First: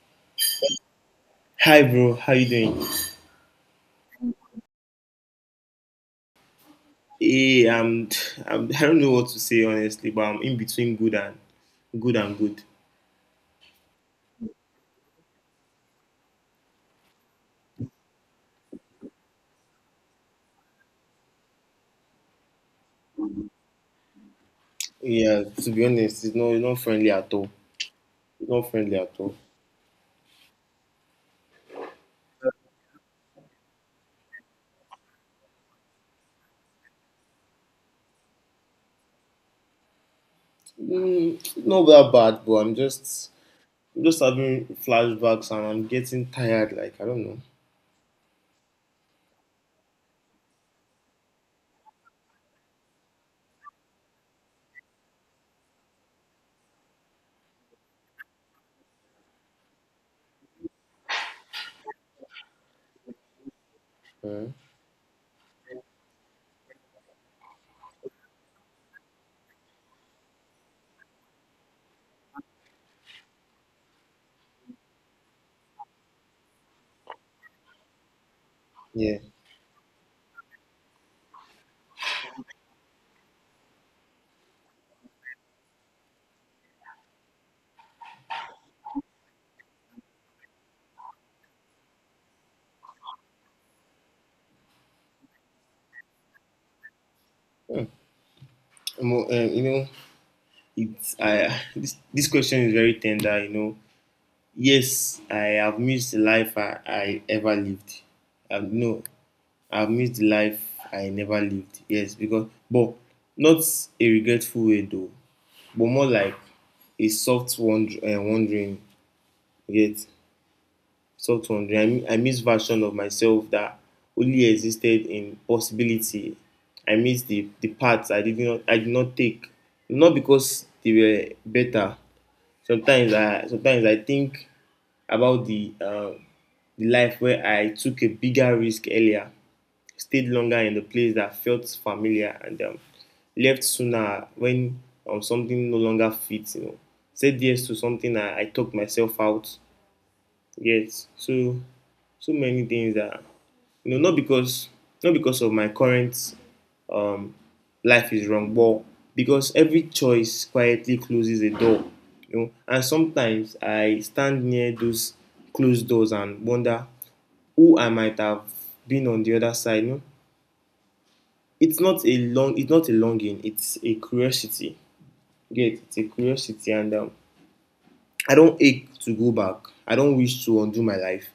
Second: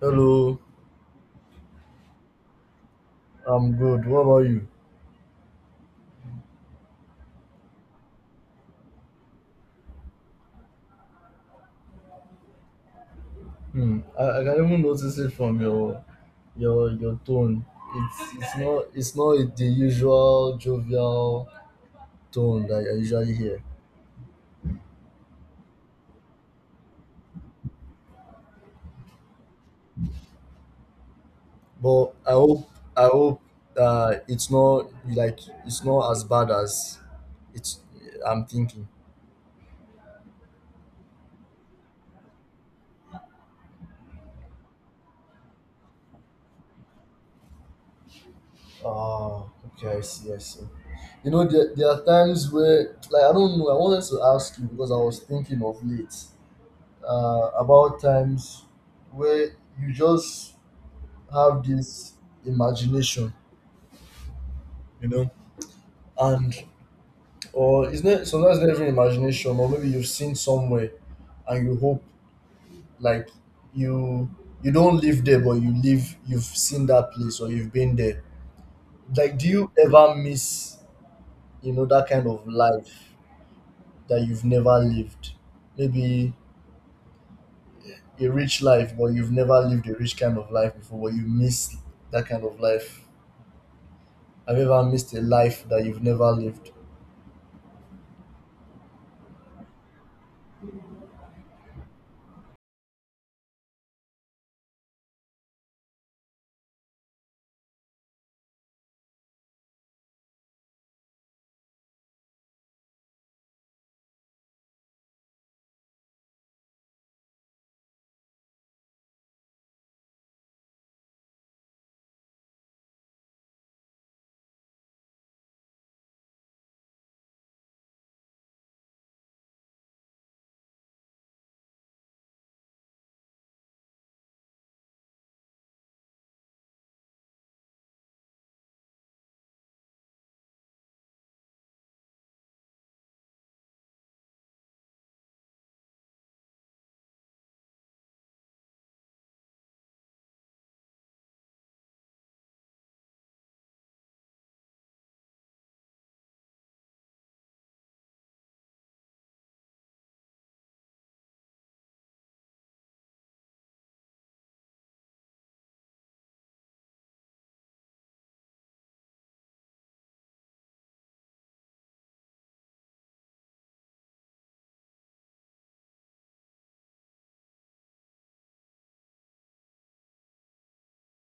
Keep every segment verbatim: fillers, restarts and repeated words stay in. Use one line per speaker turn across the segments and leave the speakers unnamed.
Hello,
Hi bro, how you doing?
I'm good. What about you?
Hey, I'm, I'm I don't know what to say honestly, but I'm in between good and good and good.
Hmm. I, I can even notice it from your your your tone. It's it's not it's not the usual jovial tone that I usually hear.
Yeah, to be honest, it's not it's not friendly at all. It's not friendly at all.
But I hope I hope uh it's not like it's not as bad as it's I'm thinking.
Mm, not that bad, but I'm just I'm just having flashbacks and I'm getting tired. Like I don't
Ah, okay, I see, I see. You know, there, there are times where, like, I don't know, I wanted to ask you because I was thinking of late. Uh, about times where you just have this imagination,
know. Uh,
you know, and or it's not sometimes it's not even imagination, or maybe you've seen somewhere and you hope like you you don't live there, but you live you've seen that place or you've been there.
yeah,
Like, do you ever miss, you know, that kind of life that you've never lived? Maybe a rich life, but you've never lived a rich kind of life before, but you miss that kind of life. Have you ever missed a life that you've never lived?
um, um, you know, it's I this this question is very tender. You know, yes, I have missed the life I, I ever lived. Um, no, I've missed the life I never lived. Yes, because but not a regretful way though, but more like a soft wonder, uh, wondering. Yet soft wondering. I, mi- I miss version of myself that only existed in possibility. I miss the the paths I did not I did not take. Not because they were better. Sometimes I sometimes I think about the uh, the life where I took a bigger risk earlier, stayed longer in the place that felt familiar, and um, left sooner when um, something no longer fits. You know, said yes to something I, I talked myself out. Yes, so so many things that you know not because not because of my current um, life is wrong, but because every choice quietly closes a door. You know, and sometimes I stand near those closed doors and wonder who I might have been on the other side. You know? It's not a long, it's not a longing. It's a curiosity. You Get it's a curiosity, and um, I don't ache to go back. I don't wish to undo my life.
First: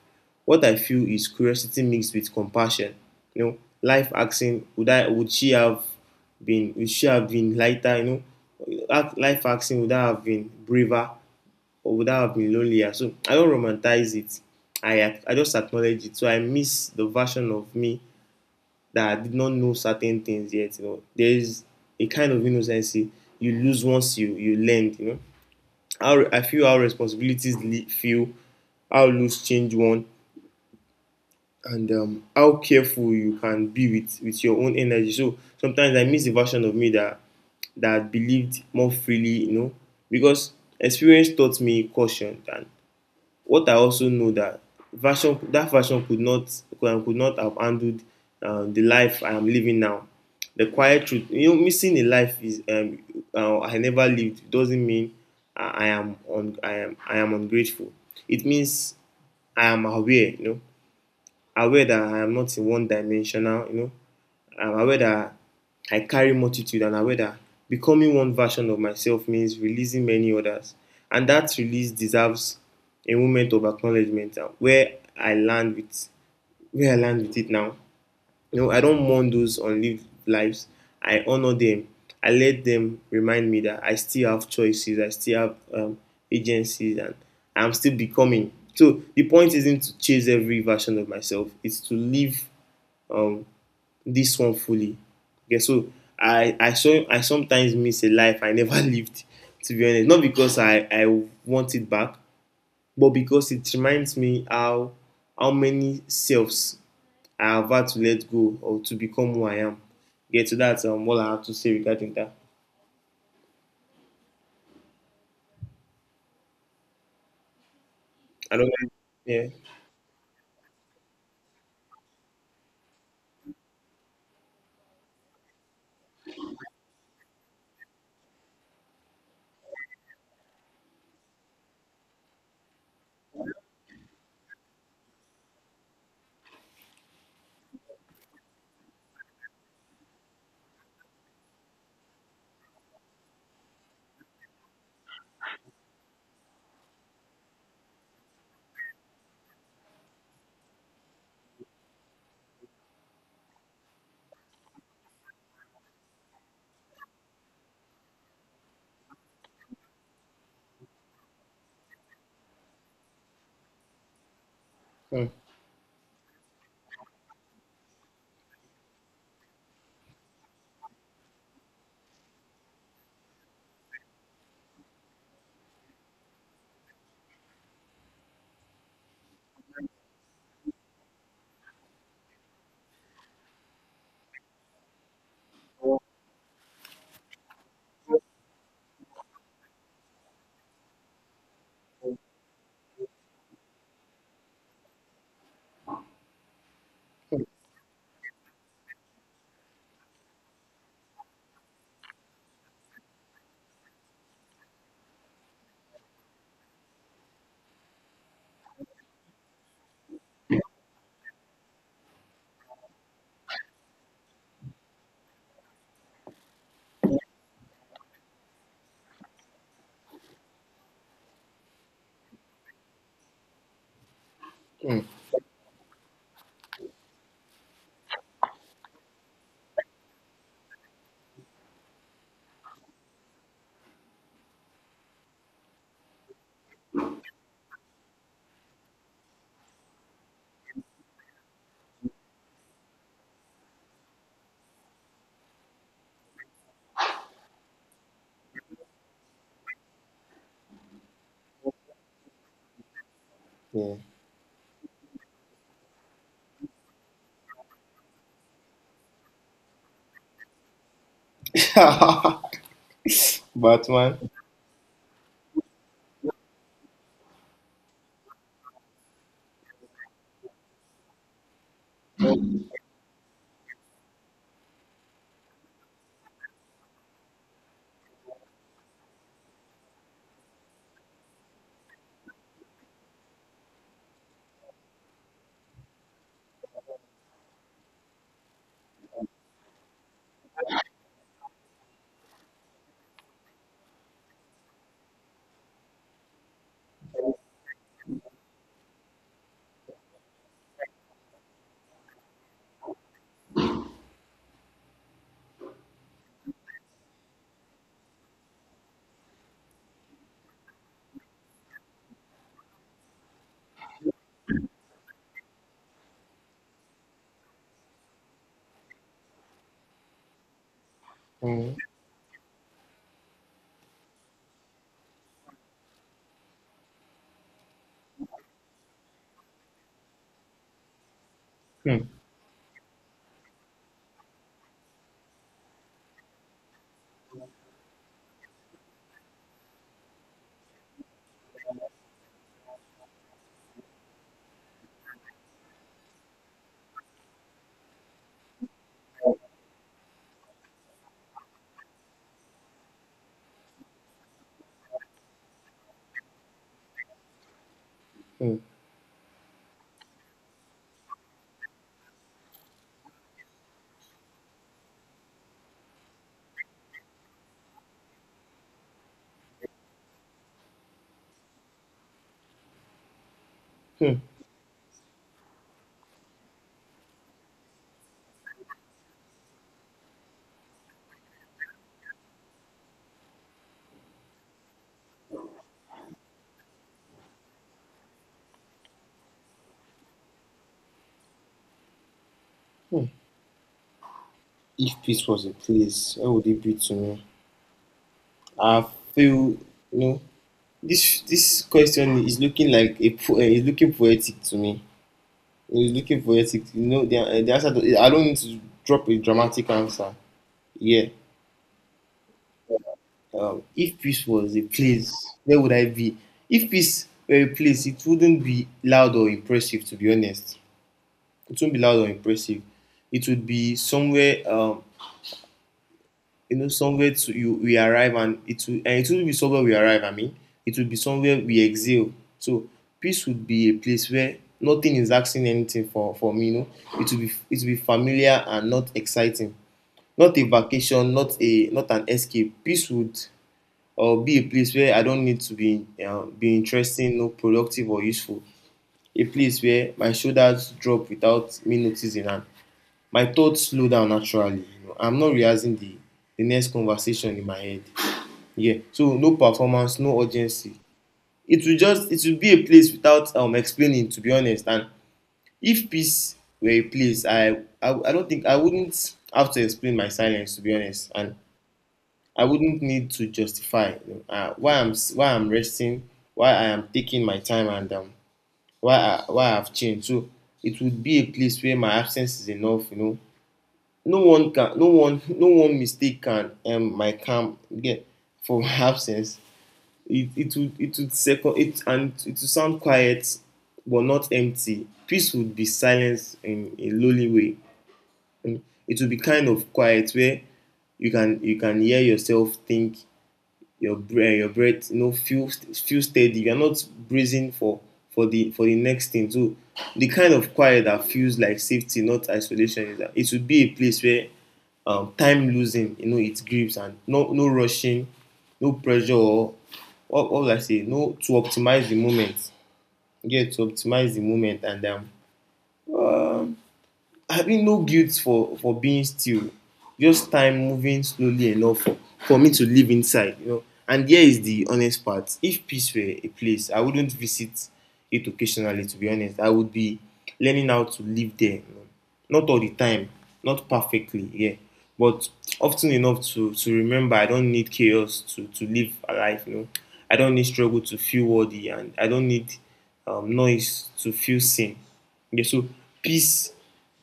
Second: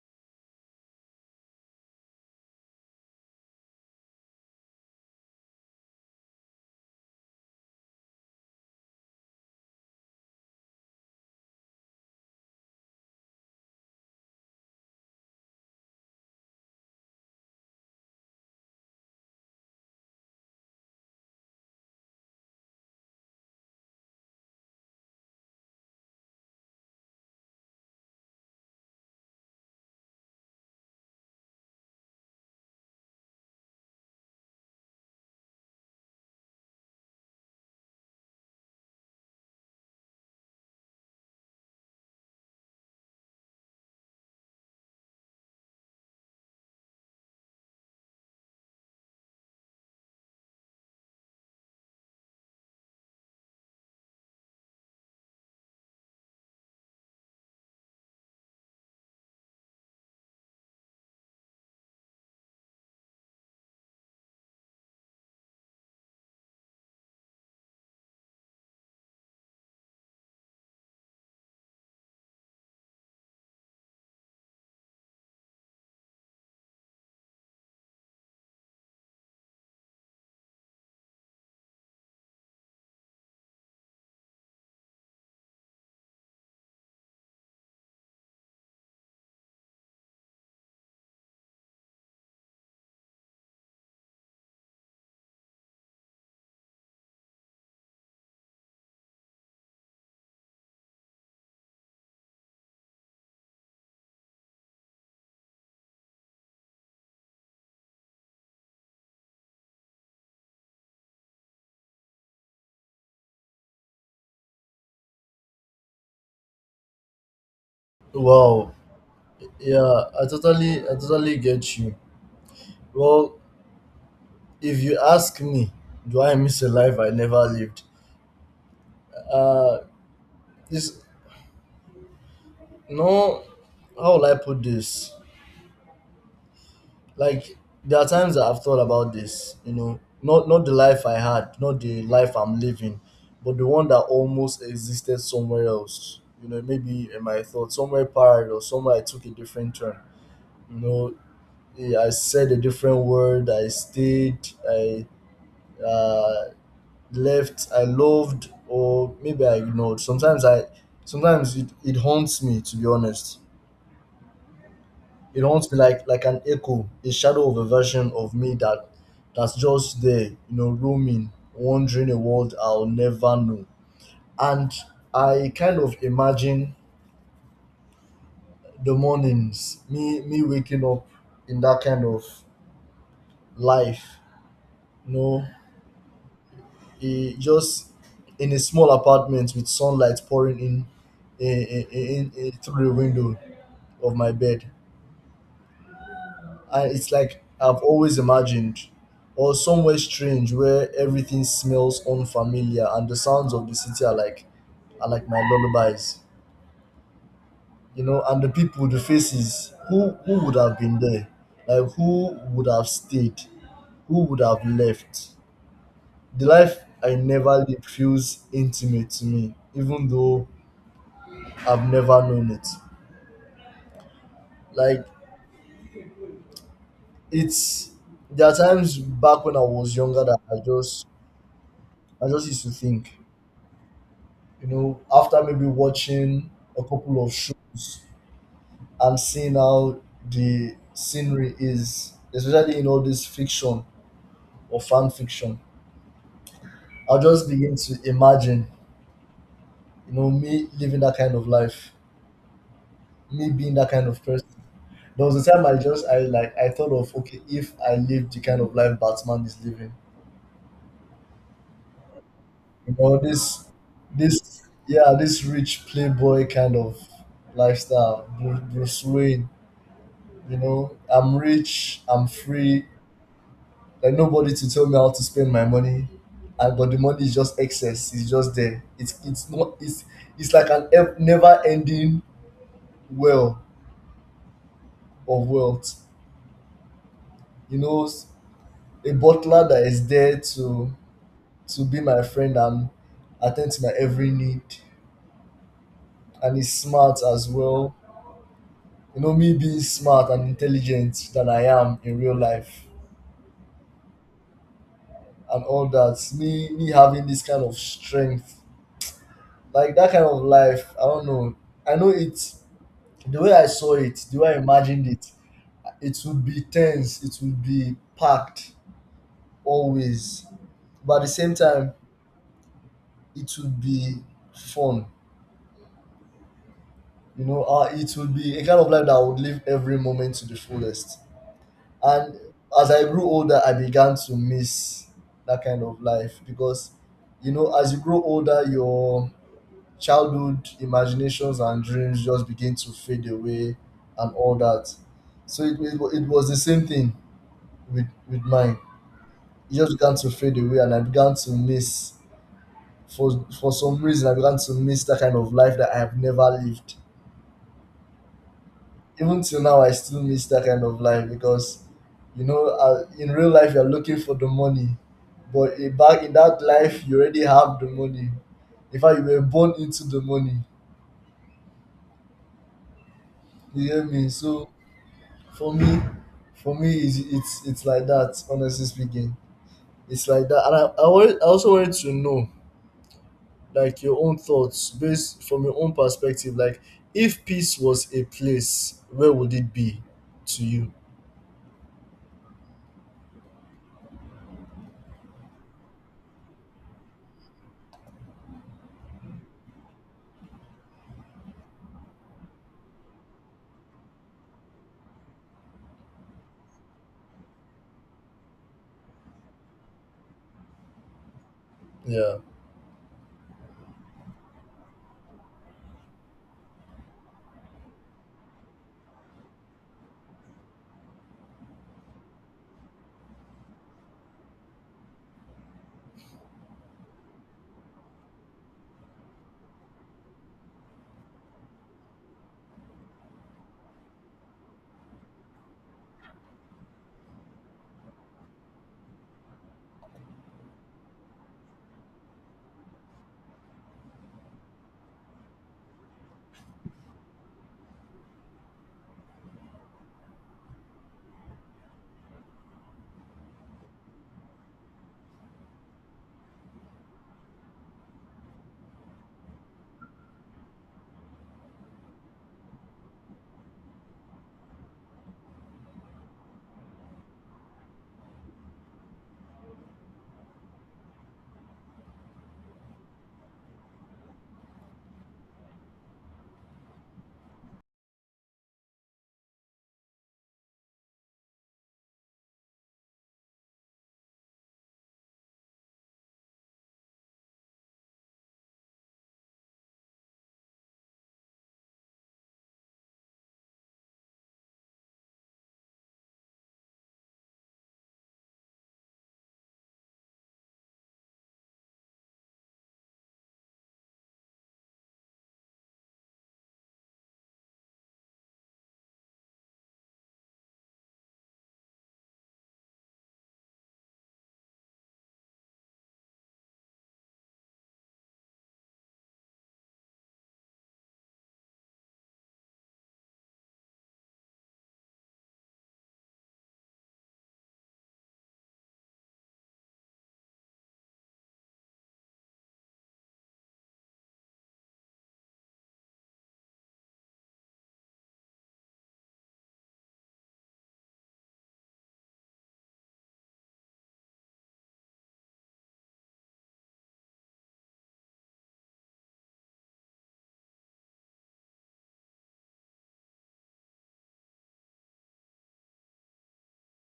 What I feel is curiosity mixed with compassion. You know, life asking, would I, would she have been, would she have been lighter? You know, life asking, would I have been braver or would I have been lonelier? So I don't romanticize it. I I just acknowledge it. So I miss the version of me that I did not know certain things yet. You know, there is a kind of innocency you lose once you you learned. You know how I feel how responsibilities feel, how loose change one, and um, how careful you can be with with your own energy. So sometimes I miss the version of me that that believed more freely, you know, because experience taught me caution and what I also know that version that version could not could, not have handled uh, the life I am living now. The quiet truth, you know, missing a life is um, uh, I never lived doesn't mean I, I am on I am I am ungrateful. It means I am aware, you know, aware that I am not in one dimensional, you know. I'm aware that I carry multitude and aware that becoming one version of myself means releasing many others. And that release deserves a moment of acknowledgement uh, where I land with where I land with it now. You know, I don't mourn those unlived lives. I honor them. I let them remind me that I still have choices. I still have um, agencies, and I'm still becoming. So the point isn't to chase every version of myself. It's to live um, this one fully. Okay, so I I so, I sometimes miss a life I never lived. To be honest, not because I I want it back, but because it reminds me how how many selves I have had to let go or to become who I am. Yeah, so that's um, all I have to say regarding that. I don't
Wow.
know. Yeah.
Yeah, I totally I totally get you. Well, if you ask me, do I miss a life I never lived? Uh this No, how will I put this? Like there are times that I've thought about this, you know, not not the life I had, not the life I'm living, but the one that almost existed somewhere else. You know, maybe in my thoughts, somewhere parallel, somewhere I took a different turn. You know, yeah, I said a different word. I stayed. I uh, left. I loved, or maybe I ignored. Sometimes I, sometimes it, it haunts me. To be honest, it haunts me like like an echo, a shadow of a version of me that that's just there, you know, roaming, wandering a world I'll never know. And I kind of imagine the mornings, me me waking up in that kind of life, you know, eh, just in a small apartment with sunlight pouring in, eh, eh, eh, in, eh, through the window of my bed. And it's like I've always imagined, or somewhere strange where everything smells unfamiliar and the sounds of the city are like are like my lullabies. You know, and the people, the faces, who who would have been there? Like who would have stayed? Who would have left? The life I never lived feels intimate to me, even though I've never known it. Like it's There are times back when I was younger that I just I just used to think, you know, after maybe watching a couple of shows and seeing how the scenery is, especially in all this fiction or fan fiction, I'll just begin to imagine, you know, me living that kind of life, me being that
Hmm.
kind of person. There was a time I just I like I thought of, okay, if I lived the kind of life Batman is living,
Yeah.
you know, this
Batman.
this yeah, this rich playboy kind of lifestyle, Bru- bruce Wayne. You know, I'm rich, I'm free, like nobody to tell me how to spend my money. And but the money is just excess, it's just there, it's it's not it's it's like an ev- never ending well of wealth, you know. S- a butler that is there to to be my friend and attend to my every need, and he's smart as well. You know, me being smart and intelligent than I am in real life and all that. Me me having this kind of strength, like that kind of life, I don't know. I know it. The way I saw it, the way I imagined it, it would be tense, it would be packed always, but at the same
Hmm.
time it would be fun. You know, uh, it would be a kind of life that I would live every moment to the fullest.
Hmm.
And as I grew older, I began to miss that kind of life because, you know, as you grow older, your childhood imaginations and dreams just begin to fade away and all that. So it, it, wa- it was the same thing with, with mine. It just began to fade away, and I began to miss, for, for some reason, I began to miss that kind of life that I have never lived.
Hmm.
Even till now, I still miss that kind of life because, you know, uh, in real life you're looking for the money, but in back in that life you already have the money. In fact, you were born into the money. You hear me? So for me for me, it's it's, it's like that. Honestly speaking, it's like that. And I, I, wanted, I also wanted to know like your own thoughts based from your own perspective, like if peace was a place, where would it be to you?
Hmm. If peace was a place, where would it be to me? I feel you know this this question is looking like a po- eh, is looking poetic to me. It's looking poetic. You know the, eh, the answer. To, I don't need to drop a dramatic answer. Yeah.
Yeah.
Um, if peace was a place, where would I be? If peace were a place, it wouldn't be loud or impressive. To be honest, it wouldn't be loud or impressive. It would be somewhere, um, you know, somewhere to you we arrive, and it would, and it wouldn't be somewhere we arrive. I mean, it would be somewhere we exhale. So peace would be a place where nothing is asking anything for for me. You know, it would be it would be familiar and not exciting. Not a vacation, not a not an escape. Peace would or be a place where I don't need to be um, be interesting, no productive or useful. A place where my shoulders drop without me noticing and my thoughts slow down naturally. You know, I'm not realizing the the next conversation in my head. Yeah. So no performance, no urgency. It will just it will be a place without um explaining to be honest. And if peace were a place, I I, I don't think I wouldn't have to explain my silence to be honest. And I wouldn't need to justify uh, why I'm s- why I'm resting, why I am taking my time, and um, why I, why I've changed. So it would be a place where my absence is enough. You know, no one can, no one, No one mistake can um my calm get for my absence. It it would it would second it and it would sound quiet, but not empty. Peace would be silence in a lonely way. And it would be kind of quiet where you can you can hear yourself think your breath, your breath, you know, feel feel steady. You're not bracing for for the for the next thing. So the kind of quiet that feels like safety, not isolation, is that it should be a place where um, time losing, you know, it grips and no no rushing, no pressure or what, what would I say? No to optimize the moment. Yeah, to optimize the moment and um having no guilt for for being still, just time moving slowly enough for for me to live inside. You know and Here is the honest part: if peace were a place, I wouldn't visit it occasionally to be honest. I would be learning how to live there, you know? Not all the time, not perfectly. Yeah, but often enough to to remember I don't need chaos to to live a life. you know I don't need struggle to feel worthy, and I don't need um, noise to feel seen. Yeah. So peace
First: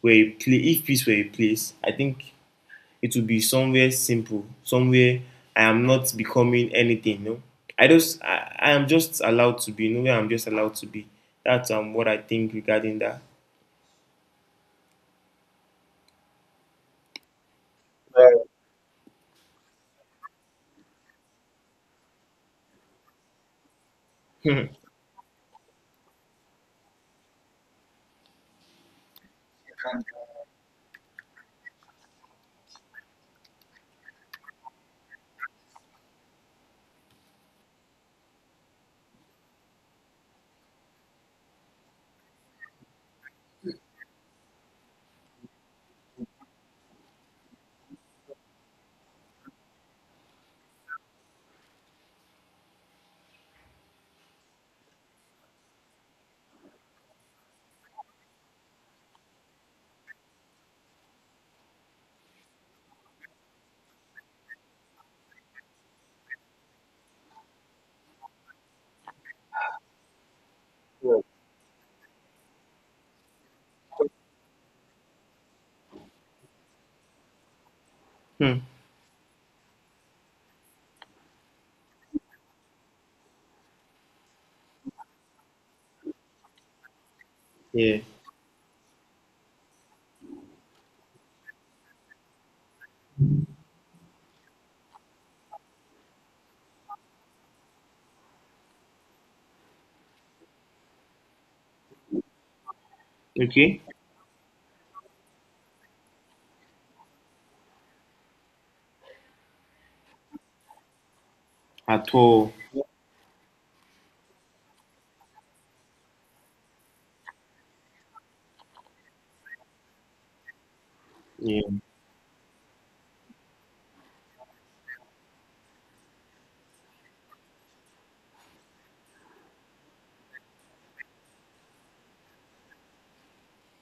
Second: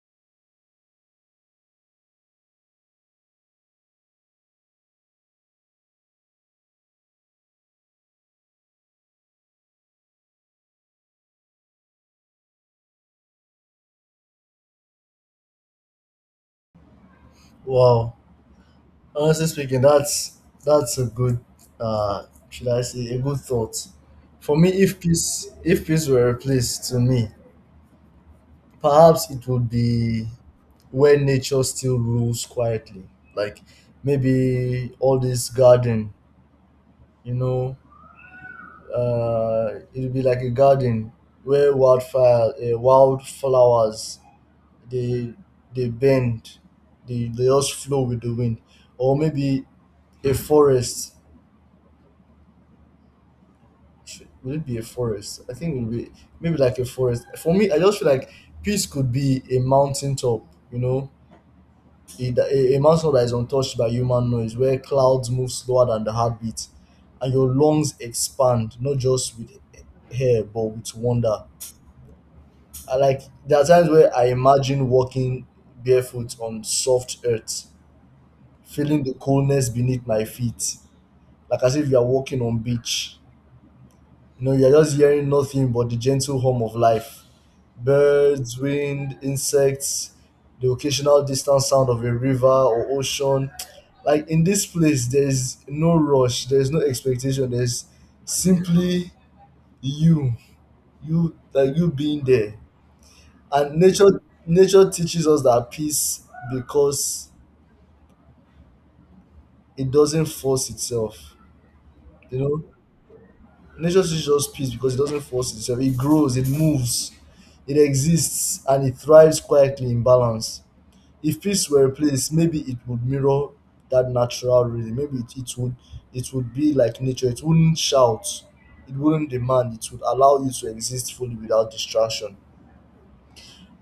were a place if peace were a place, I think it would be somewhere simple, somewhere I am not becoming anything. No, i just i, I am just allowed to be. No, where I'm just allowed to be. That's um what I think regarding that.
Wow.
Right.
Honestly speaking, that's that's a good uh should I say a good thought. For me, if peace if peace were a place to me, perhaps it would be where nature still rules quietly. Like maybe all this garden, you know, uh it would be like a garden where wildfire uh, wildflowers, they they bend, they, they just flow with the wind. Or maybe a forest, should, would it be a forest? I think it would be maybe like a forest. For me, I just feel like peace could be a mountain top, you know, a, a, a mountain top that is untouched by human noise, where clouds move slower than the heartbeat, and your lungs expand not just with air but with wonder. I like There are times where I imagine walking barefoot on soft earth,
Hmm. Hmm.
feeling the coldness beneath my feet, like as if you are walking on beach. No, you're just hearing nothing but the gentle hum of life.
Yeah.
Birds, wind, insects, the occasional distant sound of a river or ocean. Like in this place, there's no rush, there's no expectation, there's simply you, you like you being there. And
Okay.
nature nature teaches us that peace because it doesn't force itself.
At
You
all.
know? Nature teaches us peace because it doesn't force itself. It grows, it moves, it exists, and it thrives quietly in balance. If
Yeah.
peace were a place, maybe it would mirror that natural rhythm. Maybe it, it would it would be like nature. It wouldn't shout, it wouldn't demand, it would allow you to exist fully without distraction.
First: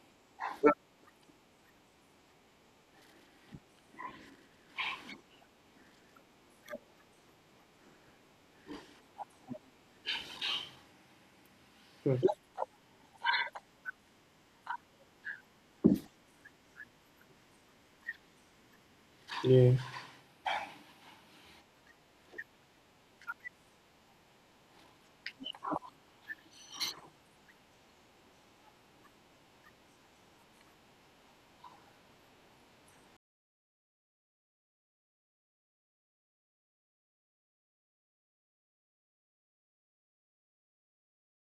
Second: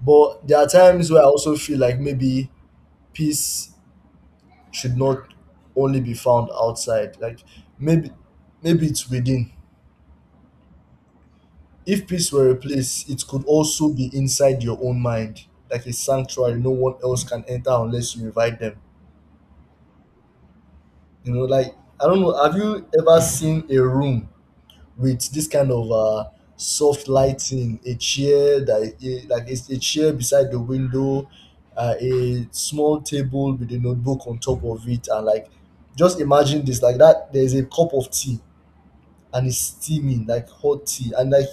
But there are times where I also feel like maybe peace should not only be found outside. Like maybe maybe it's within. If
Hmm.
peace were a place, it could also be inside your own mind, like a sanctuary no one else can enter unless you invite them.
Yeah.
You know, like, I don't know, have you ever seen a room with this kind of uh soft lighting, a chair that eh, like it's a chair beside the window, uh, a small table with a notebook on top of it, and like just imagine this like that. There's a cup of tea and it's steaming, like hot tea, and like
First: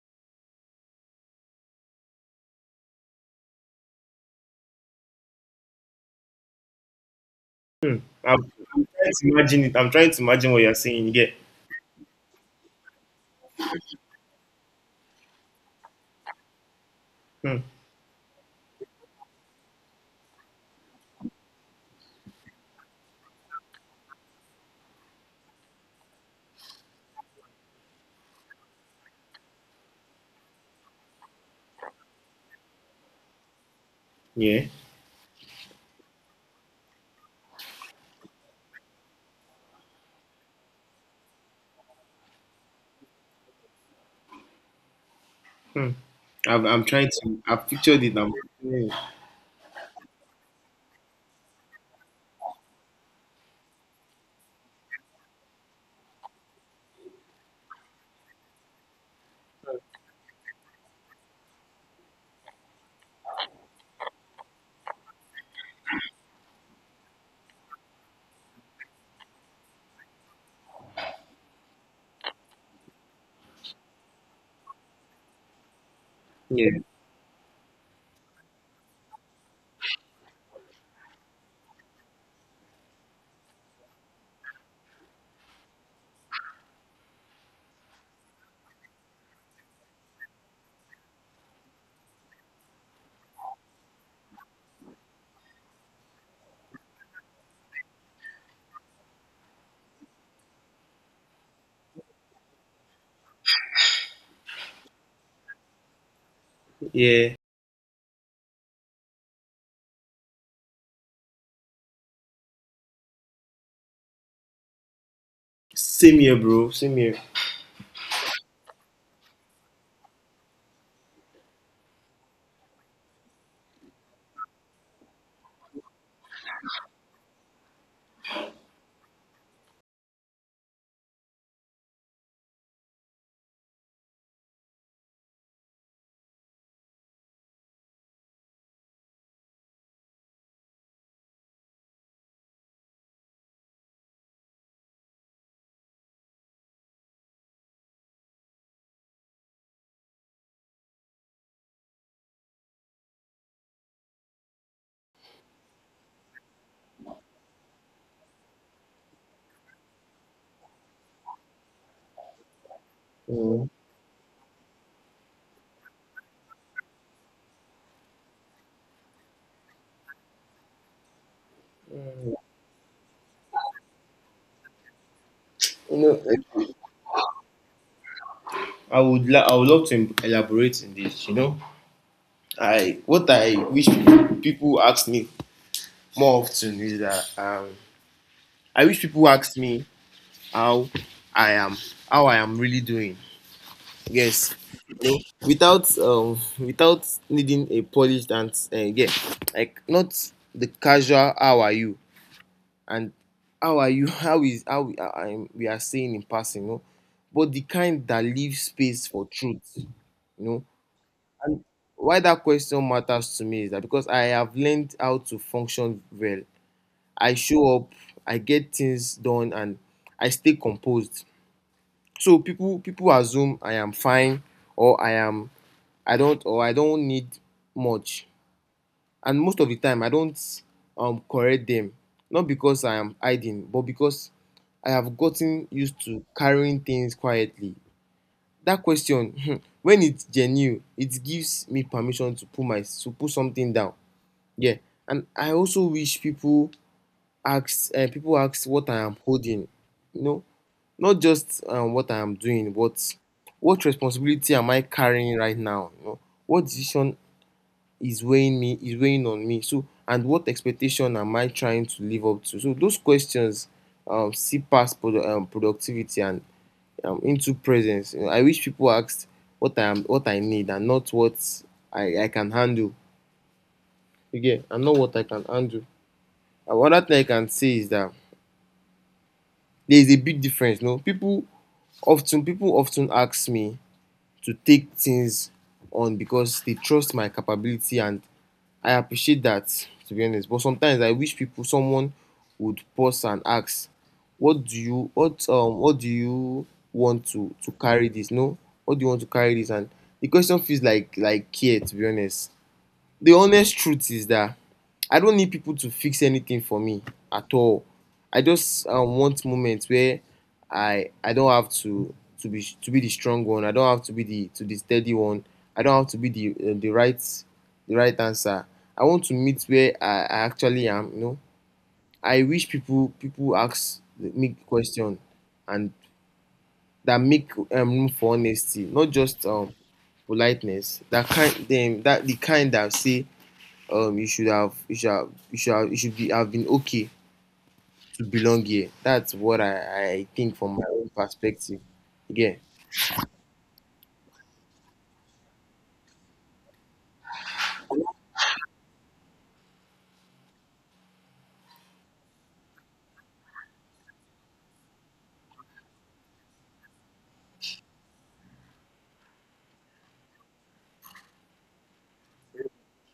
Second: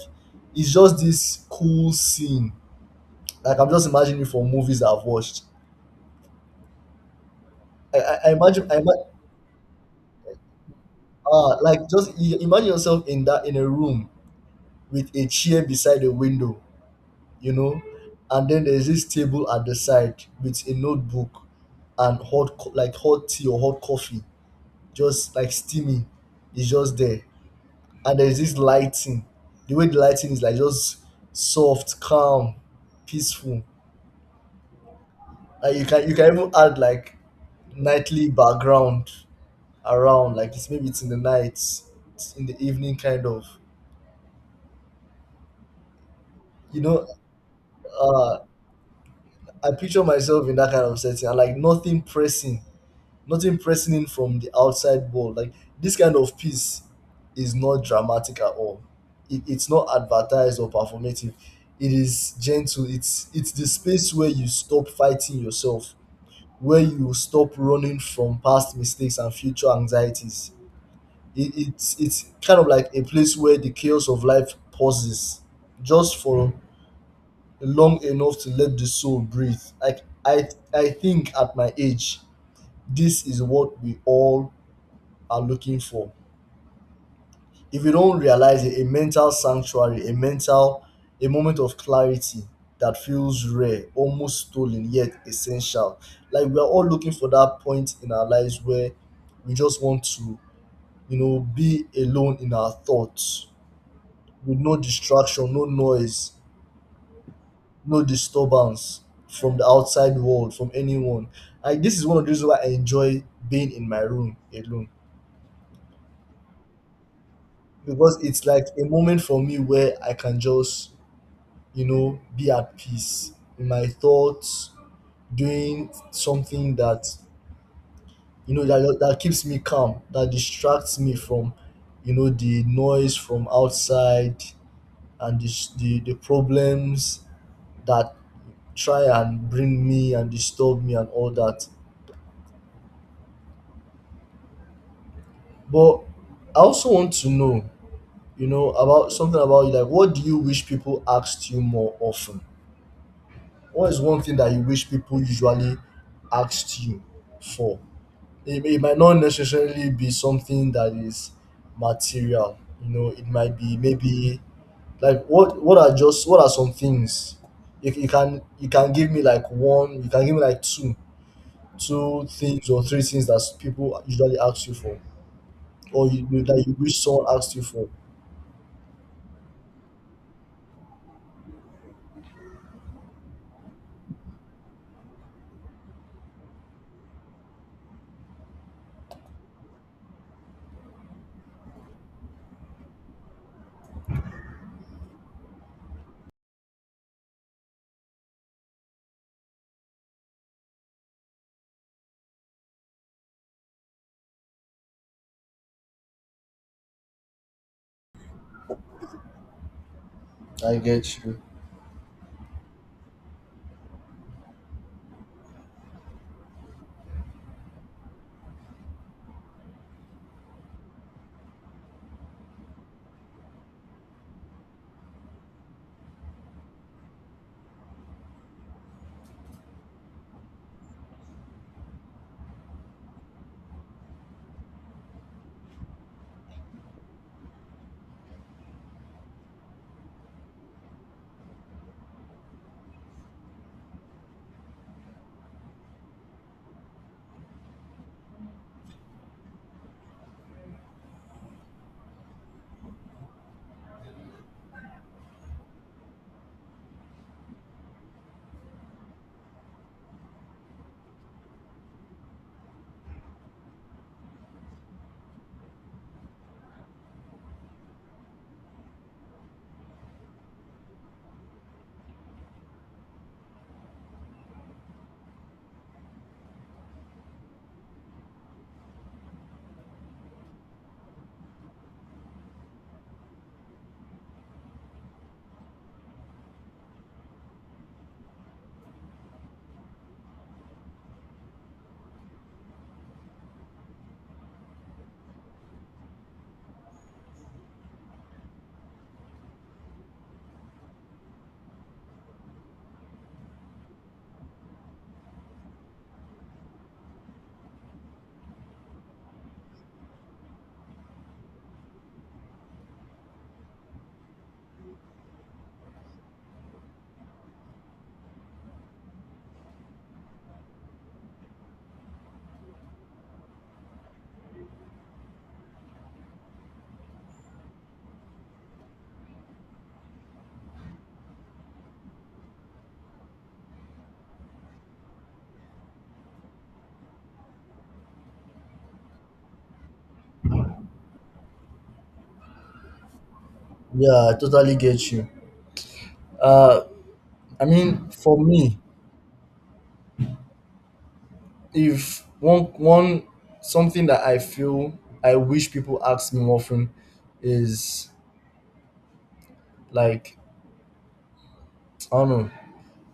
it's just this cool scene. Like I'm just imagining for movies I've watched. I, I, I
I'm,
imagine I
I'm
imagine
trying to imagine it. I'm trying to imagine what you're saying. Yeah.
uh, like just i- imagine yourself in that in a room with a chair beside a window, you
Hmm.
know, and then there's this table at the side with a notebook and hot co- like hot tea or hot coffee, just like steaming. It's just there, and there's this lighting. The way the lighting is, like, just soft, calm, peaceful.
Yeah.
Like, you can you can even add like nightly background around, like it's maybe it's in the night, it's in the evening kind of,
Hmm. I've,
you
I'm
know.
trying. To. I've pictured it. I'm,
uh
yeah,
I picture myself in that kind of setting and like nothing pressing, nothing pressing in from the outside world. Like this kind of peace is not dramatic at all. It, it's not advertised or performative, it is gentle. It's it's the space where you stop fighting yourself, where you stop running from past mistakes and future anxieties. It, it's it's kind of like a place where the chaos of life pauses just for
yeah.
long enough to let the soul breathe. Like i i think at my age, this is what we all are looking for, if you don't realize it: a mental sanctuary, a mental, a moment of clarity that feels rare, almost stolen, yet essential. Like we are all looking for that point in our lives where we just want to, you know, be alone in our thoughts with no distraction, no noise,
Yeah.
no disturbance from the outside world, from anyone. And this is one of the reasons why I enjoy being in my room alone,
Same here, bro. Same here.
because it's like a moment for me where I can just, you know, be at peace in my thoughts, doing something that, you know, that, that keeps me calm, that distracts me from, you know, the noise from outside and the, the, the problems that try and bring me and disturb me and all that. But I also want to know, you know, about something about you. Like, what do you wish people asked you more often? What is one thing that you wish people usually asked you for? It, may- it might not necessarily be something that is material. You know, it might
Mm.
be maybe like what what are just what are some things? If you can you can give me like one, you can give me like two two things or three things that people usually ask you for,
You
or
know,
you, that you wish someone asked you for.
I would la- I would love to em- elaborate in this. You know, I what I wish people ask me more often is that um, I wish people ask me how I am, how I am really doing. Yes, you know, without um, without needing a polished answer. Uh, yeah, like not the casual "How are you?" and "How are you?" How is how we are, I'm- we are saying in passing. You know, but the kind that leaves space for truth. You know
I get you.
why that question matters to me is that because I have learned how to function well. I show up, I get things done, and I stay composed. So people people assume I am fine or I am I don't or I don't need much. And most of the time I don't um correct them. Not because I am hiding, but because I have gotten used to carrying things quietly. That question, when it's genuine, it gives me permission to put my to put something down. Yeah, and I also wish people ask uh, people ask what I am holding, you know, not just um, what I am doing, but what responsibility am I carrying right now? You know, what decision is weighing me is weighing on me? So, and what expectation am I trying to live up to? So, those questions um, see past produ- um, productivity and um, into presence. You know, I wish people asked what I am, what I need, and not what I, I can handle. Again, and not what I can handle. And Another thing I can say is that there is a big difference. No, people often people often ask me to take things on because they trust my capability, and I appreciate that to be honest. But sometimes I wish people someone would pause and ask, "What do you what um what do you want to to carry this? No, what do you want to carry this?" And the question feels like like care. To be honest, the honest truth is that I don't need people to fix anything for me at all. I just um, want moments where I I don't have to to be to be the strong one. I don't have to be the to the steady one. I don't have to be the uh, the right the right answer. I want to meet where I, I actually am. You know, I wish people people ask me question and that make um, room for honesty, not just um politeness. That kind them that the kind that say um you should have you should have you should have, you should be have been okay to belong here. That's what I, I think from my own perspective. Yeah.
Yeah, I totally get you. Uh, I mean, for me, if one one something that I feel I wish people ask me more often is like, I don't know,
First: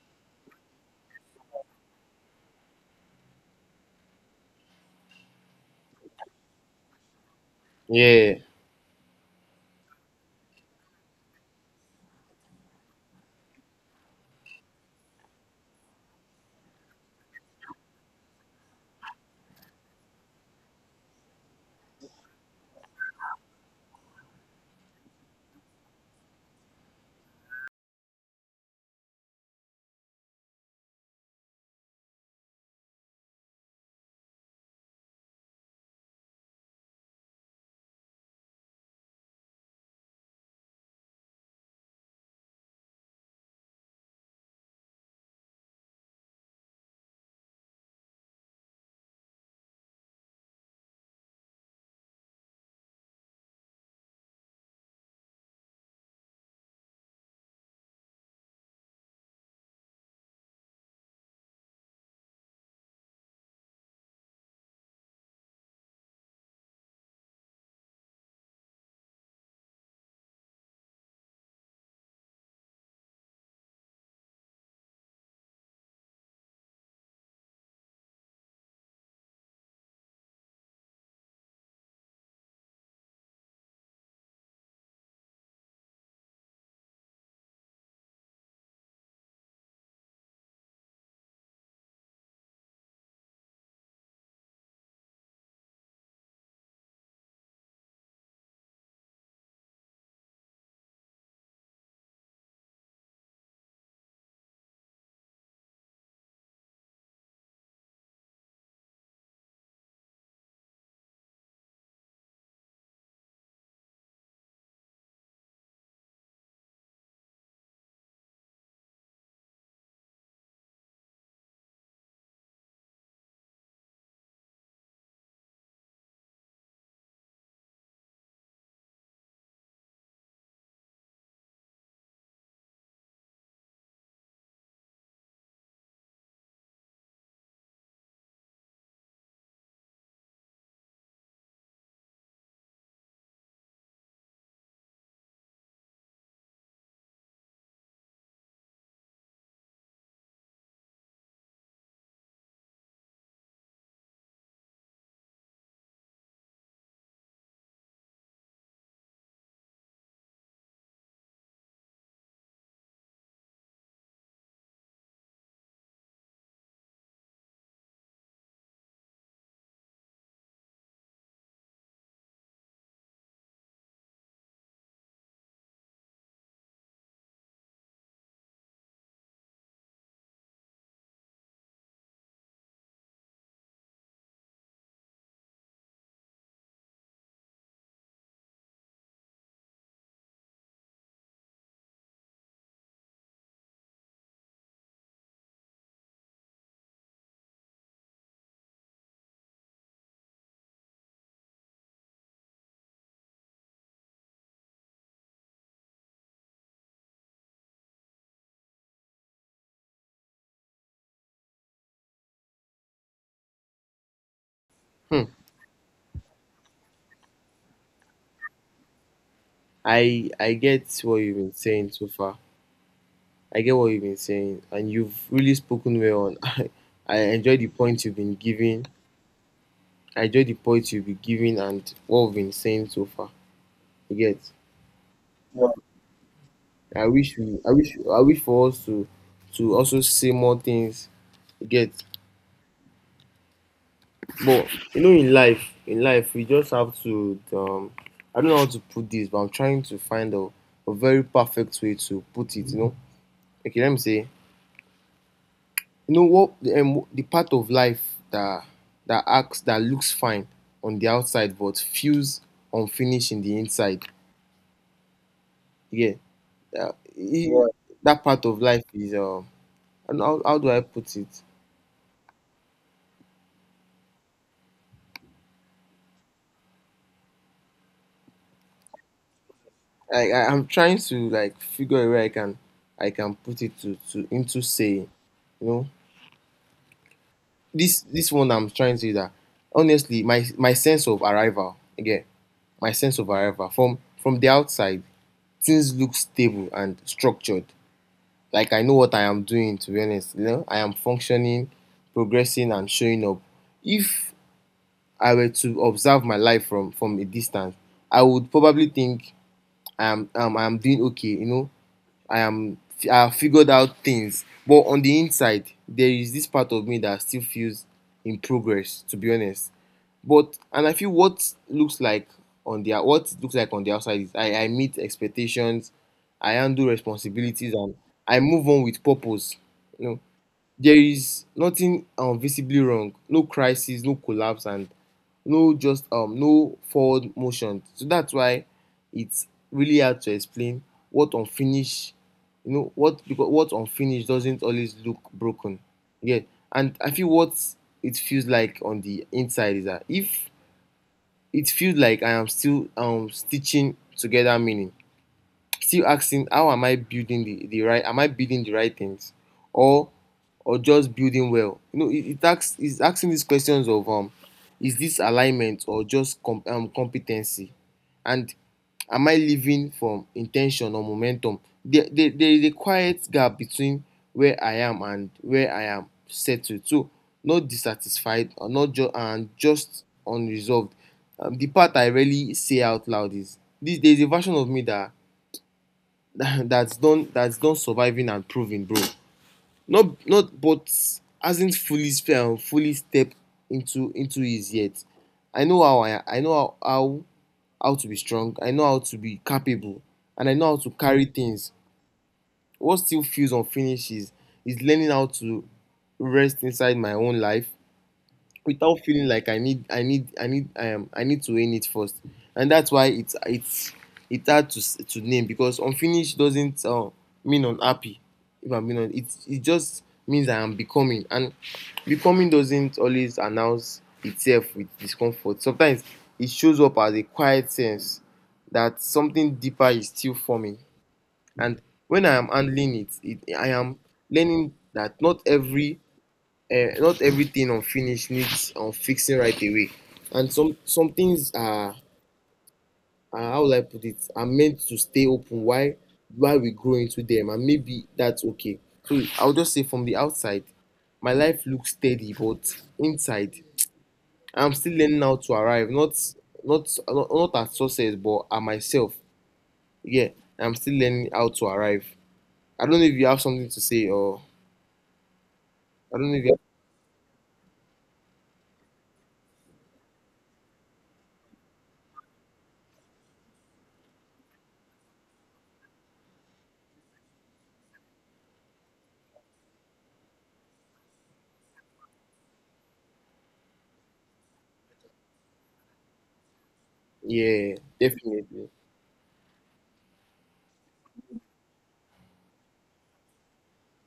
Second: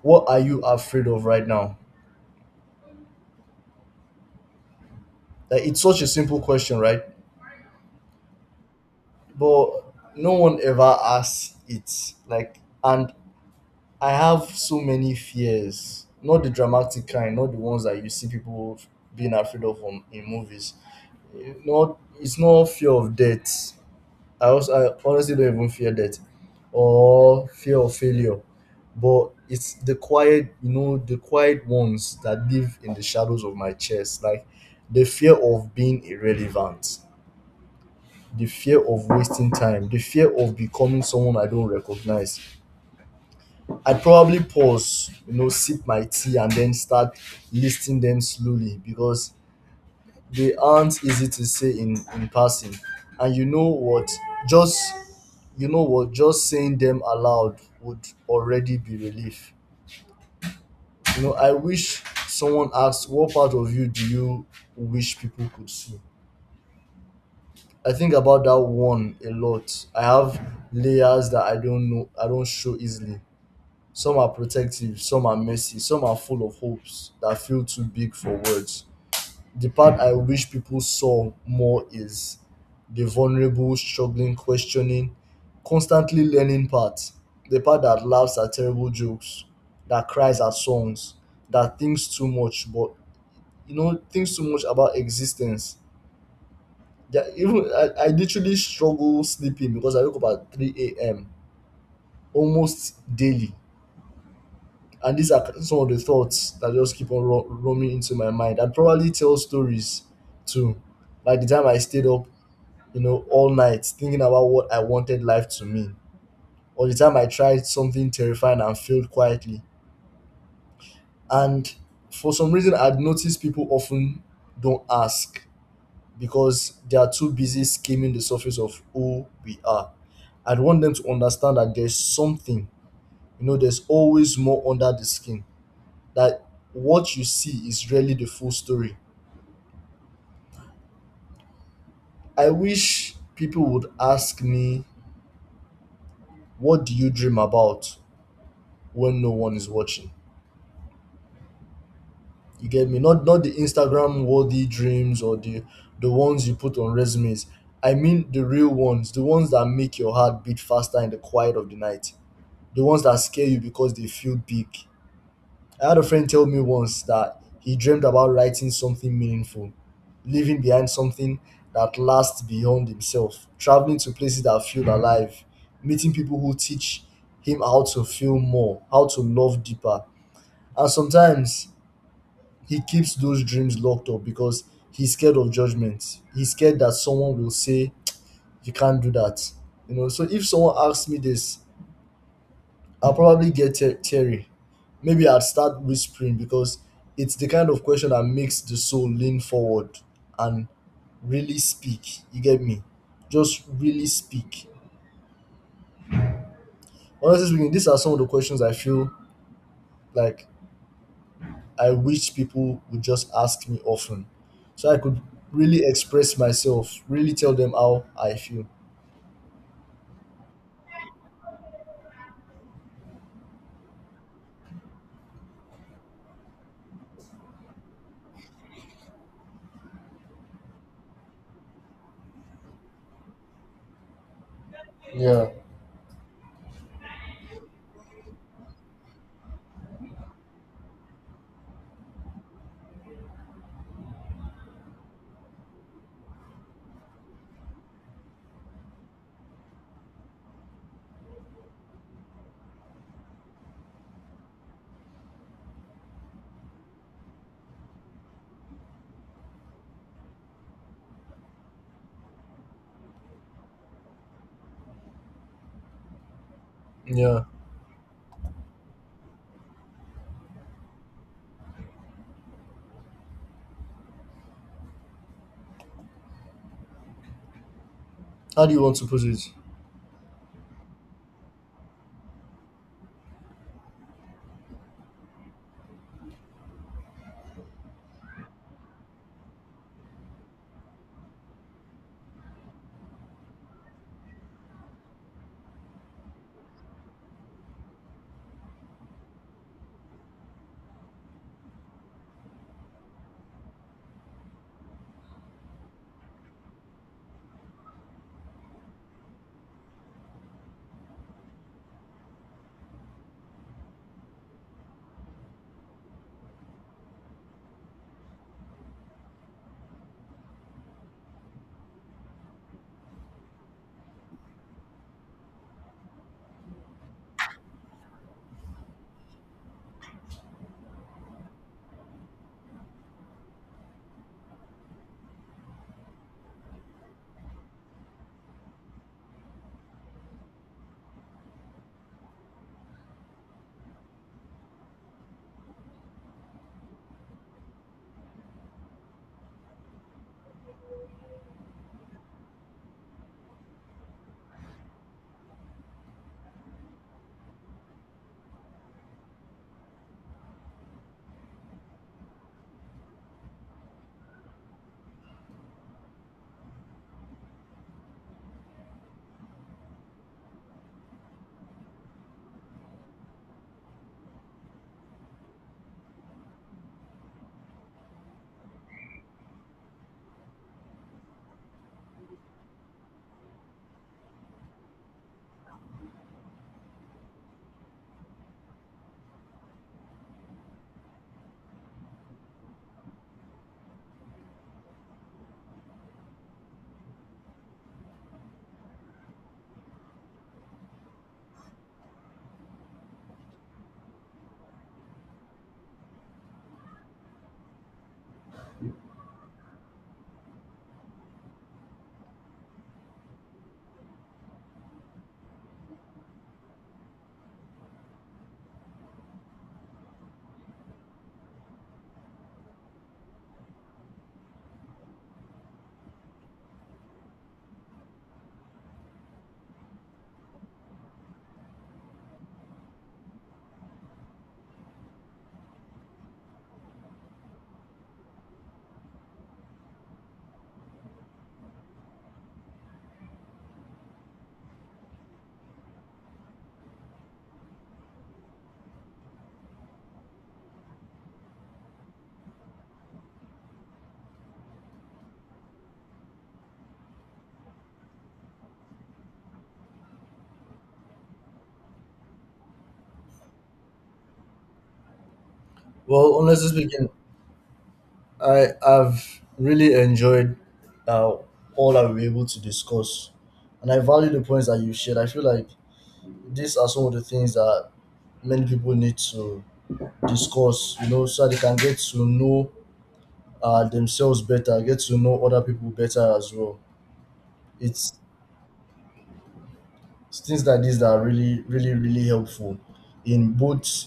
what are you afraid of right now? Like, it's such a simple question, right?
Yeah.
But no one ever asks it. Like, and I have so many fears, not the dramatic kind, not the ones that you see people being afraid of on, in movies. Not It's not fear of death. I also I honestly don't even fear death or fear of failure, but it's the quiet, you know, the quiet ones that live in the shadows of my chest, like the fear of being irrelevant, the fear of wasting time, the fear of becoming someone I don't recognize. I'd probably pause, you know, sip my tea and then start listing them slowly because they aren't easy to say in, in passing. And you know what? Just you know what, just saying them aloud would already be relief. You know, I wish someone asked, what part of you do you wish people could see? I think about that one a lot. I have layers that I don't know I don't show easily. Some are protective, some are messy, some are full of hopes that feel too big for words. The part I wish people saw more is the vulnerable, struggling, questioning, constantly learning part. The part that laughs at terrible jokes, that cries at songs, that thinks too much, but you know, thinks too much about existence. Yeah, even I, I literally struggle sleeping because I wake up at three a m almost daily. And these are some of the thoughts that just keep on ro- roaming into my mind. I'd probably tell stories too, like the time I stayed up, you know, all night thinking about what I wanted life to mean, or the time I tried something terrifying and failed quietly. And for some reason, I'd noticed people often don't ask because they are too busy skimming the surface of who we are. I'd want them to understand that there's something, you know, there's always more under the skin that what you see is really the full story. I wish people would ask me, what do you dream about when no one is watching? You get me? Not not the Instagram worthy dreams or the the ones you put on resumes. I mean the real ones, the ones that make your heart beat faster in the quiet of the night. The ones that scare you because they feel big. I had a friend tell me once that he dreamed about writing something meaningful, leaving behind something that lasts beyond himself, traveling to places that feel alive, meeting people who teach him how to feel more, how to love deeper. And sometimes he keeps those dreams locked up because he's scared of judgment. He's scared that someone will say, "You can't do that." You know, so if someone asks me this, I'll probably get the- theory. Maybe I'd start whispering because it's the kind of question that makes the soul lean forward and really speak. You get me? Just really speak. Honestly speaking, these are some of the questions I feel like I wish people would just ask me often, so I could really express myself, really tell them how I feel.
I I get what you've been saying so far. I get what you've been saying, and you've really spoken well on I, I enjoy the points you've been giving. I enjoy the points you've been giving and what we've been saying so far. You get.
Yeah.
I wish we I wish I wish for us to to also say more things. You get. But you know, in life, in life, we just have to. Um, I don't know how to put this, but I'm trying to find a, a very perfect way to put it. You know, okay, let me say, you know what, the, um, the part of life that that acts that looks fine on the outside but feels unfinished in the inside. Yeah, uh,
Yeah.
i- Right. That part of life is. Uh, I don't know, how, how do I put it?
How do you want to put it?
I, I I'm trying to like figure a way I can I can put it to, to into saying. You know. this this one I'm trying to say that honestly, my my sense of arrival again, my sense of arrival from from the outside, things look stable and structured. Like I know what I am doing. To be honest, you know, I am functioning, progressing, and showing up. If I were to observe my life from from a distance, I would probably think I am um, I am doing okay. You know, I am I have figured out things. But on the inside, there is this part of me that still feels in progress, to be honest. But and I feel what looks like on the what it looks like on the outside is I, I meet expectations, I handle responsibilities, and I move on with purpose. You know, there is nothing um, visibly wrong, no crisis, no collapse, and no just um no forward motion. So that's why it's really hard to explain what unfinished, you know what, because what unfinished doesn't always look broken. Yeah. And I feel what it feels like on the inside is that if it feels like I am still um stitching together meaning, still asking how am I building the, the right am I building the right things, or or just building well. You know, it, it asks it's asking these questions of um is this alignment or just com- um, competency, and am I living from intention or momentum? There, there, there is a quiet gap between where I am and where I am settled. So not dissatisfied or not just and just unresolved. Um, the part I rarely say out loud is this: there is a version of me that that's done that's done surviving and proving, bro. Not not but hasn't fully um, fully stepped into into his yet. I know how I I know how, how how to be strong. I know how to be capable, and I know how to carry things. What still feels unfinished is is learning how to rest inside my own life without feeling like I need I need I need um I need to own it first. And that's why it's it's it's hard to s- to name, because unfinished doesn't uh, mean unhappy. If I'm being honest, it it just means I am becoming, and becoming doesn't always announce itself with discomfort. Sometimes it shows up as a quiet sense that something deeper is still forming. And when I am handling it, it I am learning that not every uh, not everything unfinished needs um, fixing right away, and some some things are, are how will I put it, are meant to stay open while while we grow into them. And maybe that's okay. So I'll just say from the outside my life looks steady, but inside I'm still learning how to arrive, not not not, not at success but at myself. Yeah, I'm still learning how to arrive. I don't know if you have something to say, or I don't
Well,
know if you have.
honestly speaking, I have really enjoyed uh, all that we were able to discuss, and I value the points that you shared. I feel like these are some of the things that many people need to discuss, you know, so that they can get to know uh, themselves better, get to know other people better as well.
Yeah,
It's
definitely.
it's things like this that are really, really, really helpful in both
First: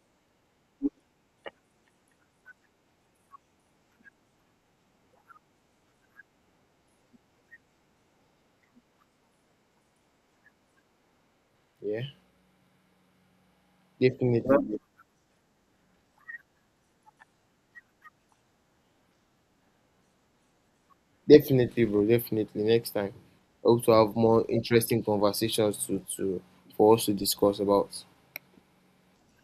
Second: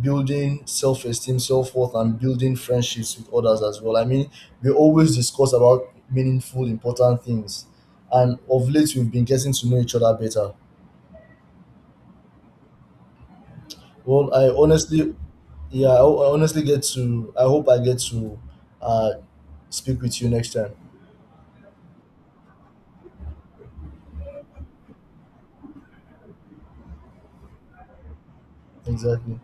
building self-esteem, self-worth, and building friendships with others as well. I mean, we always discuss about meaningful important things, and of late we've been getting to know each other better.
Yeah,
well i
definitely.
honestly yeah i, I honestly get to I hope I get to uh speak with you next time.
Definitely, bro. Definitely. Next time. I hope to have more interesting conversations to, to for us to discuss about.
Exactly.